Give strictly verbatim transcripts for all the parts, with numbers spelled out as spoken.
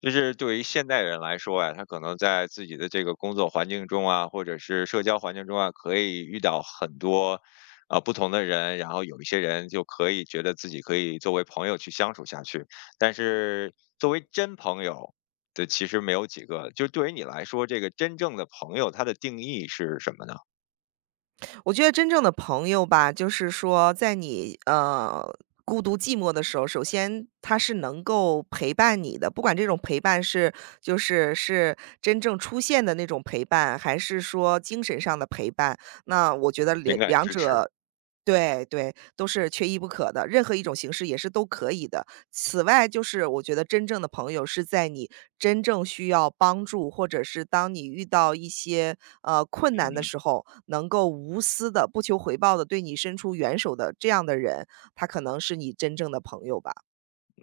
就是对于现代人来说呀，他可能在自己的这个工作环境中啊，或者是社交环境中啊，可以遇到很多啊、不同的人，然后有一些人就可以觉得自己可以作为朋友去相处下去，但是作为真朋友的其实没有几个。就对于你来说，这个真正的朋友，他的定义是什么呢？我觉得真正的朋友吧，就是说在你呃孤独寂寞的时候，首先他是能够陪伴你的，不管这种陪伴是就是是真正出现的那种陪伴，还是说精神上的陪伴，那我觉得情两感两支持，者对，对，都是缺一不可的，任何一种形式也是都可以的。此外，就是我觉得真正的朋友是在你真正需要帮助，或者是当你遇到一些呃困难的嗯。时候，能够无私的、不求回报的对你伸出援手的这样的人，他可能是你真正的朋友吧。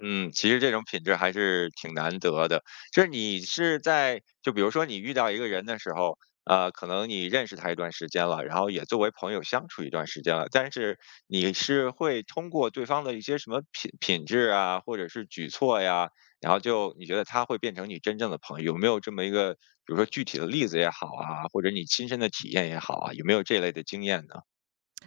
嗯，其实这种品质还是挺难得的。就是你是在就比如说你遇到一个人的时候，呃，可能你认识他一段时间了，然后也作为朋友相处一段时间了，但是你是会通过对方的一些什么品品质啊，或者是举措呀，然后就你觉得他会变成你真正的朋友，有没有这么一个，比如说具体的例子也好啊，或者你亲身的体验也好啊，有没有这类的经验呢？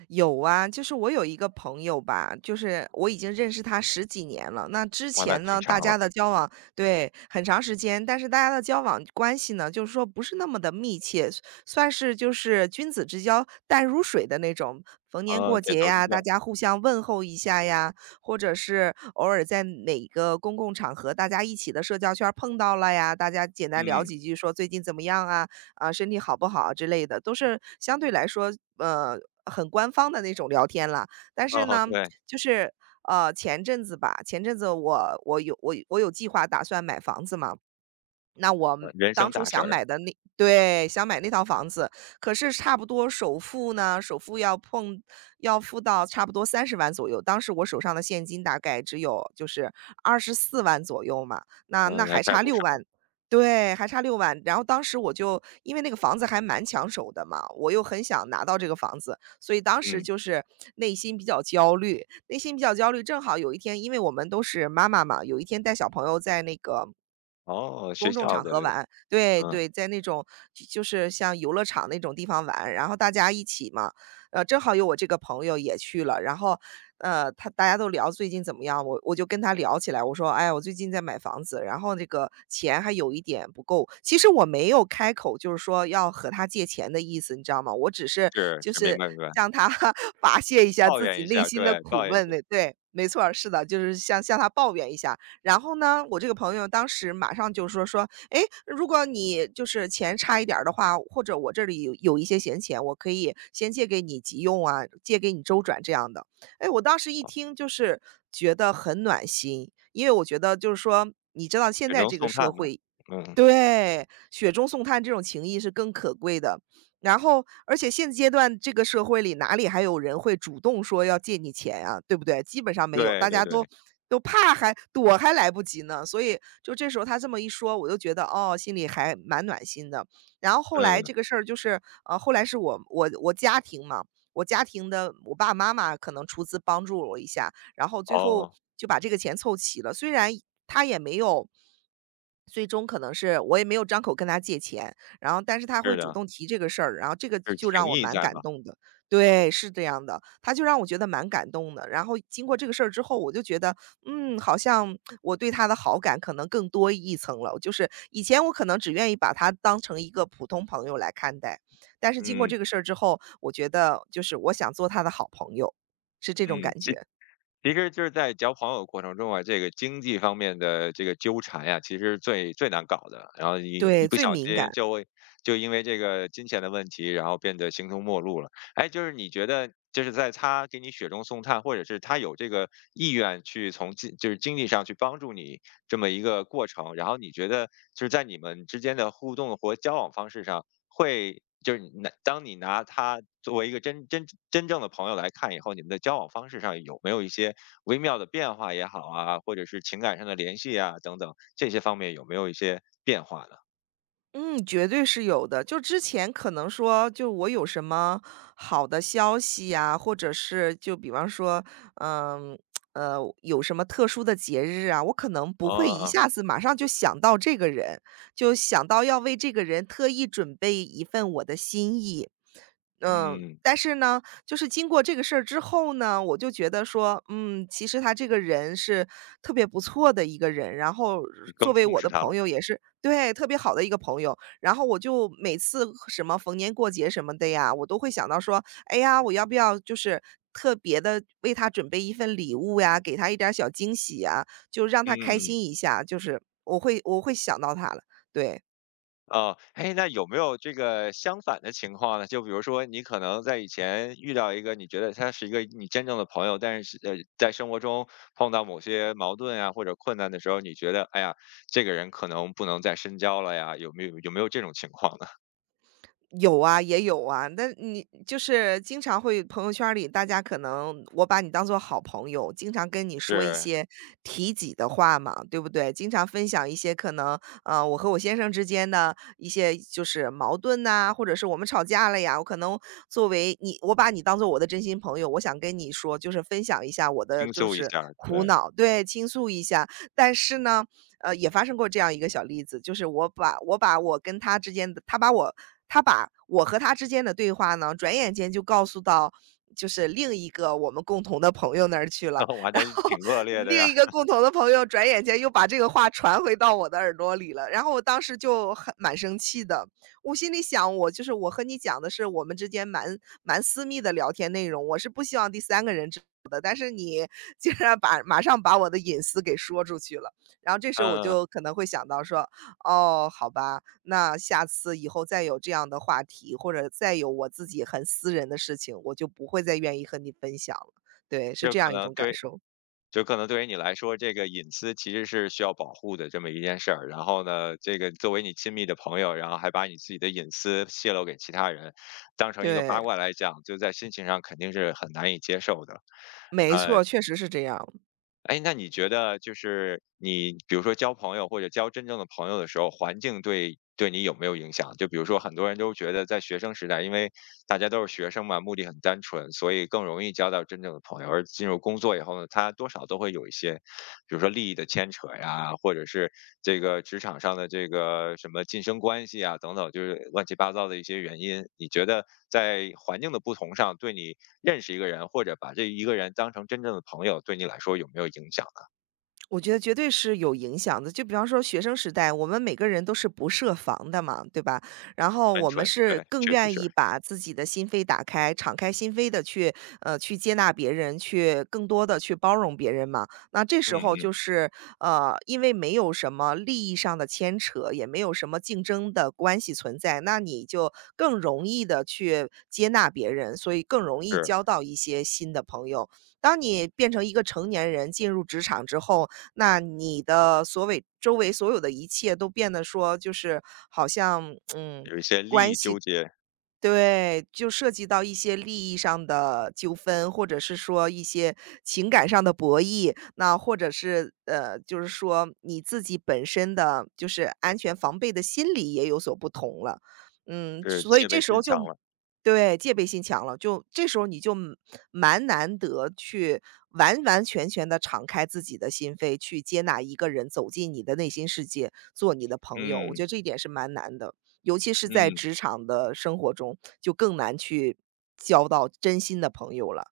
有啊，就是我有一个朋友吧，就是我已经认识他十几年了。那之哇，那前挺呢，长大家了的交往对很长时间，但是大家的交往关系呢，就是说不是那么的密切，算是就是君子之交淡如水的那种。逢年啊，过点节头之呀，大交，家互相问候一下呀，或者是偶尔在哪个公共场合，大家一起的社交圈儿碰到了呀，大家简单聊嗯，几句，说最近怎么样啊，啊，身体好不好之类的，都是相对来说，呃，很官方的那种聊天了。但是哦，呢，对，就是呃，前阵子吧，前阵子我我有我我有计划打算买房子嘛，那我们人当生初大事想儿。买的那对，想买那套房子，可是差不多首付呢，首付要碰要付到差不多三十万左右，当时我手上的现金大概只有就是二十四万左右嘛，那那嗯，来还这儿差不六少，万，对，还差六万。然后当时我就因为那个房子还蛮抢手的嘛，我又很想拿到这个房子，所以当时嗯，就是内心比较焦虑内心比较焦虑。正好有一天，因为我们都是妈妈嘛，有一天带小朋友在那个哦，学公众校场的，合玩，对，嗯，对，在那种就就是像游乐场那种地方玩，然后大家一起嘛，呃，正好有我这个朋友也去了，然后，呃，他大家都聊最近怎么样，我我就跟他聊起来，我说，哎，我最近在买房子，然后那个钱还有一点不够，其实我没有开口就是说要和他借钱的意思，你知道吗？我只是是就是，明是白明白，向他 发泄一下抱自怨己一内下，心的对，苦抱怨一闷，下，那对，没错儿，是的，就是向向他抱怨一下。然后呢，我这个朋友当时马上就说说，哎，如果你就是钱差一点儿的话，或者我这里有有一些闲钱，我可以先借给你急用啊，借给你周转这样的。哎，我当时一听就是觉得很暖心，因为我觉得就是说，你知道现雪在中这个送社炭嘛，会，嗯，对，雪中送炭这种情谊是更可贵的。然后，而且现阶段这个社会里，哪里还有人会主动说要借你钱啊，对不对？基本上没有，对大对家都对，都怕还躲还来不及呢。所以就这时候他这么一说，我就觉得哦，心里还蛮暖心的。然后后来这嗯，个事儿就是，呃，后来是我我我家庭嘛，我家庭的我爸爸妈妈可能出资帮助了我一下，然后最后哦，就把这个钱凑齐了。虽然他也没有最终可能是我也没有张口跟他借钱，然后但是他会是主的，动提这个事儿，然后这个是就情让我谊蛮在感嘛，动的。对，是这样的，他就让我觉得蛮感动的。然后经过这个事儿之后，我就觉得，嗯，好像我对他的好感可能更多一层了。就是以前我可能只愿意把他当成一个普通朋友来看待，但是经过嗯这个事儿之后，我觉得就是我想做他的好朋友，是这种嗯，感其觉。实就是在交朋友过程中啊，这个经济方面的这个纠缠呀、其实最最难搞的。然后一一对，不最小敏心感，就会就因为这个金钱的问题，然后变得形同陌路了。哎，就是你觉得，就是在他给你雪中送炭，或者是他有这个意愿去从经就是经济上去帮助你，这么一个过程。然后你觉得就是在你们之间的互动和交往方式上，会就是你拿当你拿他作为一个真真真正的朋友来看以后，你们的交往方式上有没有一些微妙的变化也好啊，或者是情感上的联系啊等等这些方面有没有一些变化呢？嗯，绝对是有的。就之前可能说，就我有什么好的消息呀，或者是就比方说，嗯，呃，有什么特殊的节日啊，我可能不会一哦，下子马上就想到这个人，就想到要为这个人特意准备一份我的心意。嗯，嗯，但是呢，就是经过这个事儿之后呢，我就觉得说，嗯，其实他这个人是特别不错的一个人，然后你更作为重我视的他朋了，友也是，对，特别好的一个朋友。然后我就每次什么逢年过节什么的呀，我都会想到说，哎呀，我要不要就是特别的为他准备一份礼物呀，给他一点儿小惊喜呀，就让他开嗯。心一下，就是我会我会想到他了，对。哦，哎，那有没有这个相反的情况呢？就比如说，你可能在以前遇到一个你觉得他是一个你真正的朋友，但是呃，在生活中碰到某些矛盾呀或者困难的时候，你觉得哎呀，这个人可能不能再深交了呀？有没有有没有这种情况呢？有啊，也有啊，但你就是经常会朋友圈儿里，大家可能我把你当做好朋友，经常跟你说一是些提己的话嘛，对不对？经常分享一些可能，呃，我和我先生之间的一些就是矛盾呐、或者是我们吵架了呀，我可能作为你，我把你当做我的真心朋友，我想跟你说，就是分享一下我的倾就诉一是下儿，苦对，恼，对，倾诉一下。但是呢，呃，也发生过这样一个小例子，就是我把我把我跟他之间的，他把我他把我和他之间的对话呢，转眼间就告诉到就是另一个我们共同的朋友那儿去 了，那我 还然真是后挺恶劣的呀，另一个共同的朋友转眼间又把这个话传回到我的耳朵里了，然后我当时就很蛮生气的，我心里想，我就是我和你讲的是我们之间蛮蛮私密的聊天内容，我是不希望第三个人知道的，但是你竟然把马上把我的隐私给说出去了。然后这时候我嗯，就可能会想到说，哦，好吧，那下次以后再有这样的话题，或者再有我自己很私人的事情，我就不会再愿意和你分享了。对，是就这可样一能种感对受。就可能对于你来说，这个隐私其实是需要保护的这么一件事儿。然后呢，这个作为你亲密的朋友，然后还把你自己的隐私泄露给其他人，当成一个八对，卦来讲，就在心情上肯定是很难以接受的。没呃，错，确实是这样。哎，那你觉得就是你，比如说交朋友或者交真正的朋友的时候，环境对对你有没有影响？就比如说，很多人都觉得在学生时代，因为大家都是学生嘛，目的很单纯，所以更容易交到真正的朋友。而进入工作以后呢，他多少都会有一些。些，比如说利益的牵扯呀，或者是这个职场上的这个什么晋升关系啊等等，就是乱七八糟的一些原因。你觉得在环境的不同上，对你认识一个人或者把这一个人当成真正的朋友，对你来说有没有影响呢？我觉得绝对是有影响的。就比方说学生时代，我们每个人都是不设防的嘛，对吧？然后单我们纯，对，是更确实愿是，意把自己的心扉打开，敞开心扉的去呃去接纳别人，去更多的去包容别人嘛。那这嗯时候就嗯，是呃，因为没有什么利益上的牵扯，也没有什么竞争的关系存在，那你就更容易的去接纳别人，所以更容易是交到一些新的朋友。当你变成一个成年人，进入职场之后，那你的所谓周围所有的一切都变得说就是好像，嗯，有一些利益纠结，对，就涉及到一些利益上的纠纷，或者是说一些情感上的博弈，那或者是呃，就是说你自己本身的就是安全防备的心理也有所不同了。嗯，是所以戒这备时心候就，强了，对，戒备心强了，就这时候你就蛮蛮难得去完完全全的敞开自己的心扉，去接纳一个人走进你的内心世界，做你的朋友，我觉嗯得这一点是蛮难的。尤其是在嗯。职场的生活中，就更难去交到真心的朋友了。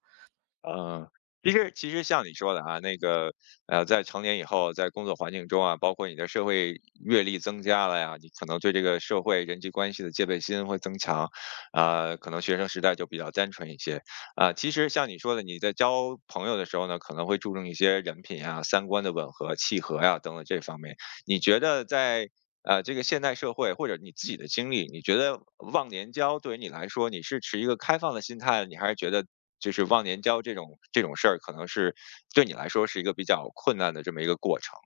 嗯，其实其实像你说的啊，那个呃，在成年以后，在工作环境中啊，包括你的社会阅历增加了呀，你可能对这个社会人际关系的戒备心会增强，啊、可能学生时代就比较单纯一些啊、其实像你说的，你在交朋友的时候呢，可能会注重一些人品啊、三观的吻合、契合呀、等等这方面。你觉得在呃这个现代社会或者你自己的经历，你觉得忘年交对于你来说，你是持一个开放的心态，你还是觉得就是忘年交这种这种事儿，可能是对你来说是一个比较困难的这么一个过程。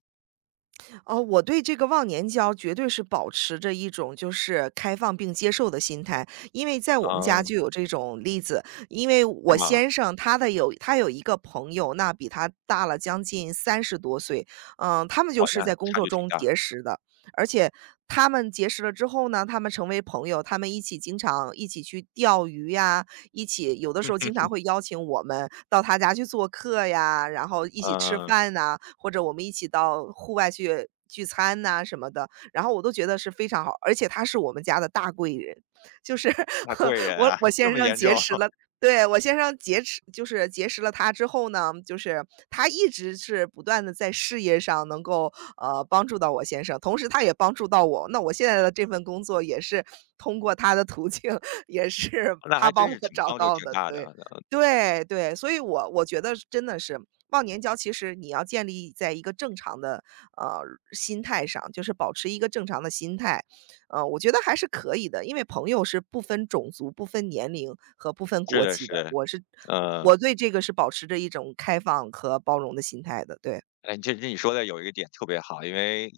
哦，我对这个忘年交绝对是保持着一种就是开放并接受的心态，因为在我们家就嗯，有这种例子。因为是我吗？先生他的有他有一个朋友，那比他大了将近三十多岁，嗯，他们就哇，是那在工差作距挺中大。结识的，而且他们结识了之后呢，他们成为朋友，他们一起经常一起去钓鱼呀，一起有的时候经常会邀请我们到他家去做客呀，然后一起吃嗯，饭呐，或者我们一起到户外去聚餐呐什么的，然后我都觉得是非常好。而且他是我们家的大贵人，就是 那贵 人我啊，我 这先么生严重，结识了。对，我先生结识就是结识了他之后呢，就是他一直是不断的在事业上能够，呃，帮助到我先生，同时他也帮助到我，那我现在的这份工作也是通过他的途径也是 那他还帮真我是挺找帮助到挺的，大的。对。呃对对，所以我我觉得是真的是忘年交，其实你要建立在一个正常的，呃，心态上，就是保持一个正常的心态。呃，我觉得还是可以的，因为朋友是不分种族、不分年龄和不分是国的籍是的，的，我是嗯。我对这个是保持着一种开放和包容的心态的，对。哎，这这你说的有一个点特别好，因为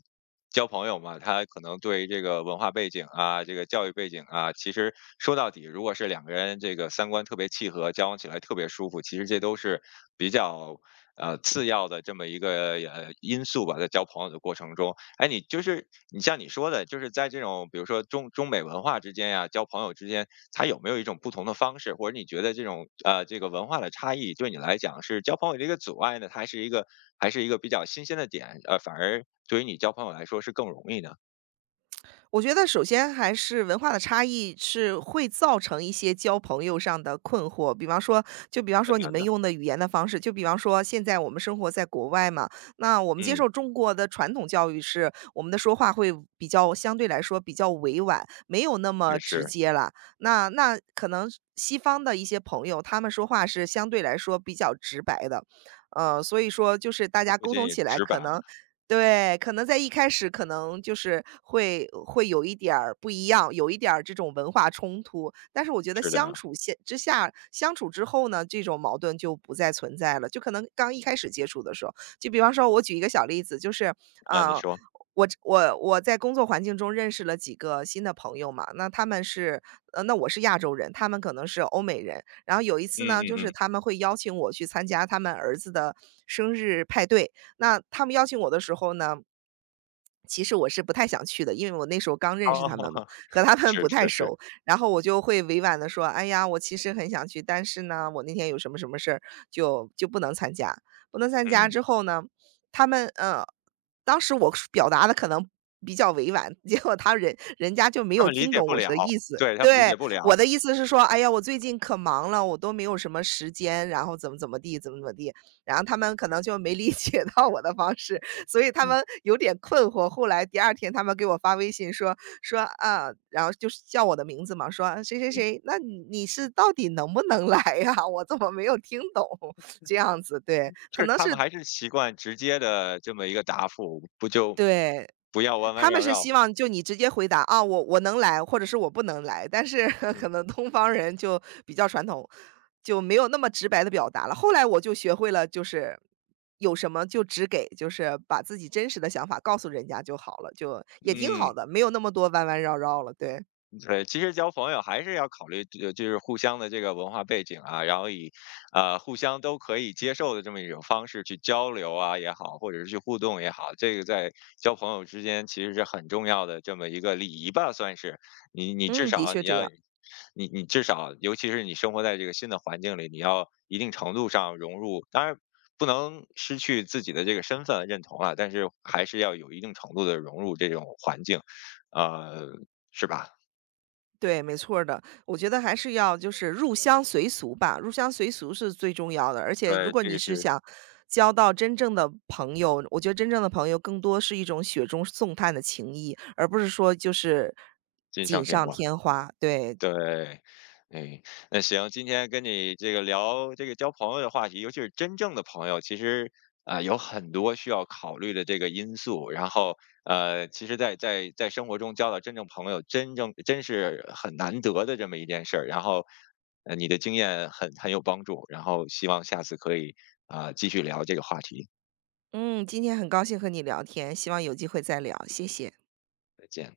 交朋友嘛，他可能对于这个文化背景啊、这个教育背景啊，其实说到底，如果是两个人这个三观特别契合，交往起来特别舒服，其实这都是比较呃次要的这么一个呃因素吧，在交朋友的过程中。哎，你就是你像你说的，就是在这种比如说中中美文化之间呀、交朋友之间，它有没有一种不同的方式，或者你觉得这种呃这个文化的差异对你来讲是交朋友的一个阻碍呢，它还是一个还是一个比较新鲜的点，呃，反而对于你交朋友来说是更容易的、我觉得首先还是文化的差异是会造成一些交朋友上的困惑，比方说，就比方困说你难们的？用的语言的方式，就比方说现在我们生活在国外嘛，那我们接嗯，受中国的传统教育是我们的说话会比较相对来说比较委婉，没有那么确直实，接了。那那可能西方的一些朋友，他们说话是相对来说比较直白的，呃，所以说就是大都家不沟仅通仅起来直白，可能对，可能在一开始可能就是会会有一点儿不一样，有一点儿这种文化冲突，但是我觉得是的，相处现之下，相处之后呢，这种矛盾就不再存在了。就可能刚一开始接触的时候，就比方说我举一个小例子，就是，啊，你啊，说，我这我我在工作环境中认识了几个新的朋友嘛，那他们是，呃，那我是亚洲人，他们可能是欧美人。然后有一次嗯呢，嗯就是嗯，他们会邀请我去参加他们儿子的生日派对，那他们邀请我的时候呢，其实我是不太想去的，因为我那时候刚认识哦，他们嘛，和他们是不太是是，熟。然后我就会委婉的说：“哎呀，我其实很想去，但是呢，我那天有什么什么事儿，就就不能参加。”不能参加嗯，之后呢，他们呃，当时我是表达的可能比较委婉，结果他人人家就没他有们理听解懂不我了，的意思。对他们理对，解不了，我的意思是说：“哎呀，我最近可忙了，我都没有什么时间，然后怎么怎么地，怎么怎么地。”然后他们可能就没理解到我的方式，所以他嗯们嗯。有点困惑。后来第二天他们给我发微信说说啊，然后就是叫我的名字嘛，说谁谁谁，那你你是到底能不能来呀？我怎么没有听懂？这样子，对，就可是能他们是还是习惯直接的这么一个答复，不就对，不要弯弯他们绕是绕。希望就你直接回答，啊，我我能来，或者是我不能来，但是 嗯，可能东方人就比较传统，就没有那么直白的表达了。后来我就学会了，就是有什么就只给，就是把自己真实的想法告诉人家就好了，就也挺好嗯。的，没有那么多弯弯绕绕了，对。对，其实交朋友还是要考虑，就就是互相的这个文化背景啊，然后以，呃，互相都可以接受的这么一种方式去交流啊也好，或者是去互动也好，这个在交朋友之间其实是很重要的这么一个礼仪吧，算是。你你至嗯，的少确你这要，样。你你至少，尤其是你生活在这个新的环境里，你要一定程度上融入，当然不能失去自己的这个身份认同了，但是还是要有一定程度的融入这种环境，呃，是吧？对，没错儿的。我觉得还是要就是入乡随俗吧，入乡随俗是最重要的。而且如对，果这你个是是想交到真正的朋友，我觉得真正的朋友更多是一种雪中送炭的情谊，而不是说就是锦锦上添上花。添花。对，对，哎，那行，今天跟你这个聊这个交朋友的话题，尤其是真正的朋友，其实啊、有很多需要考虑的这个因素。然后呃，其实在，在在生活中交到真正朋友，真正真是很难得的这么一件事儿。然后呃，你的经验很很有帮助，然后希望下次可以啊、继续聊这个话题。嗯，今天很高兴和你聊天，希望有机会再聊，谢谢。再见。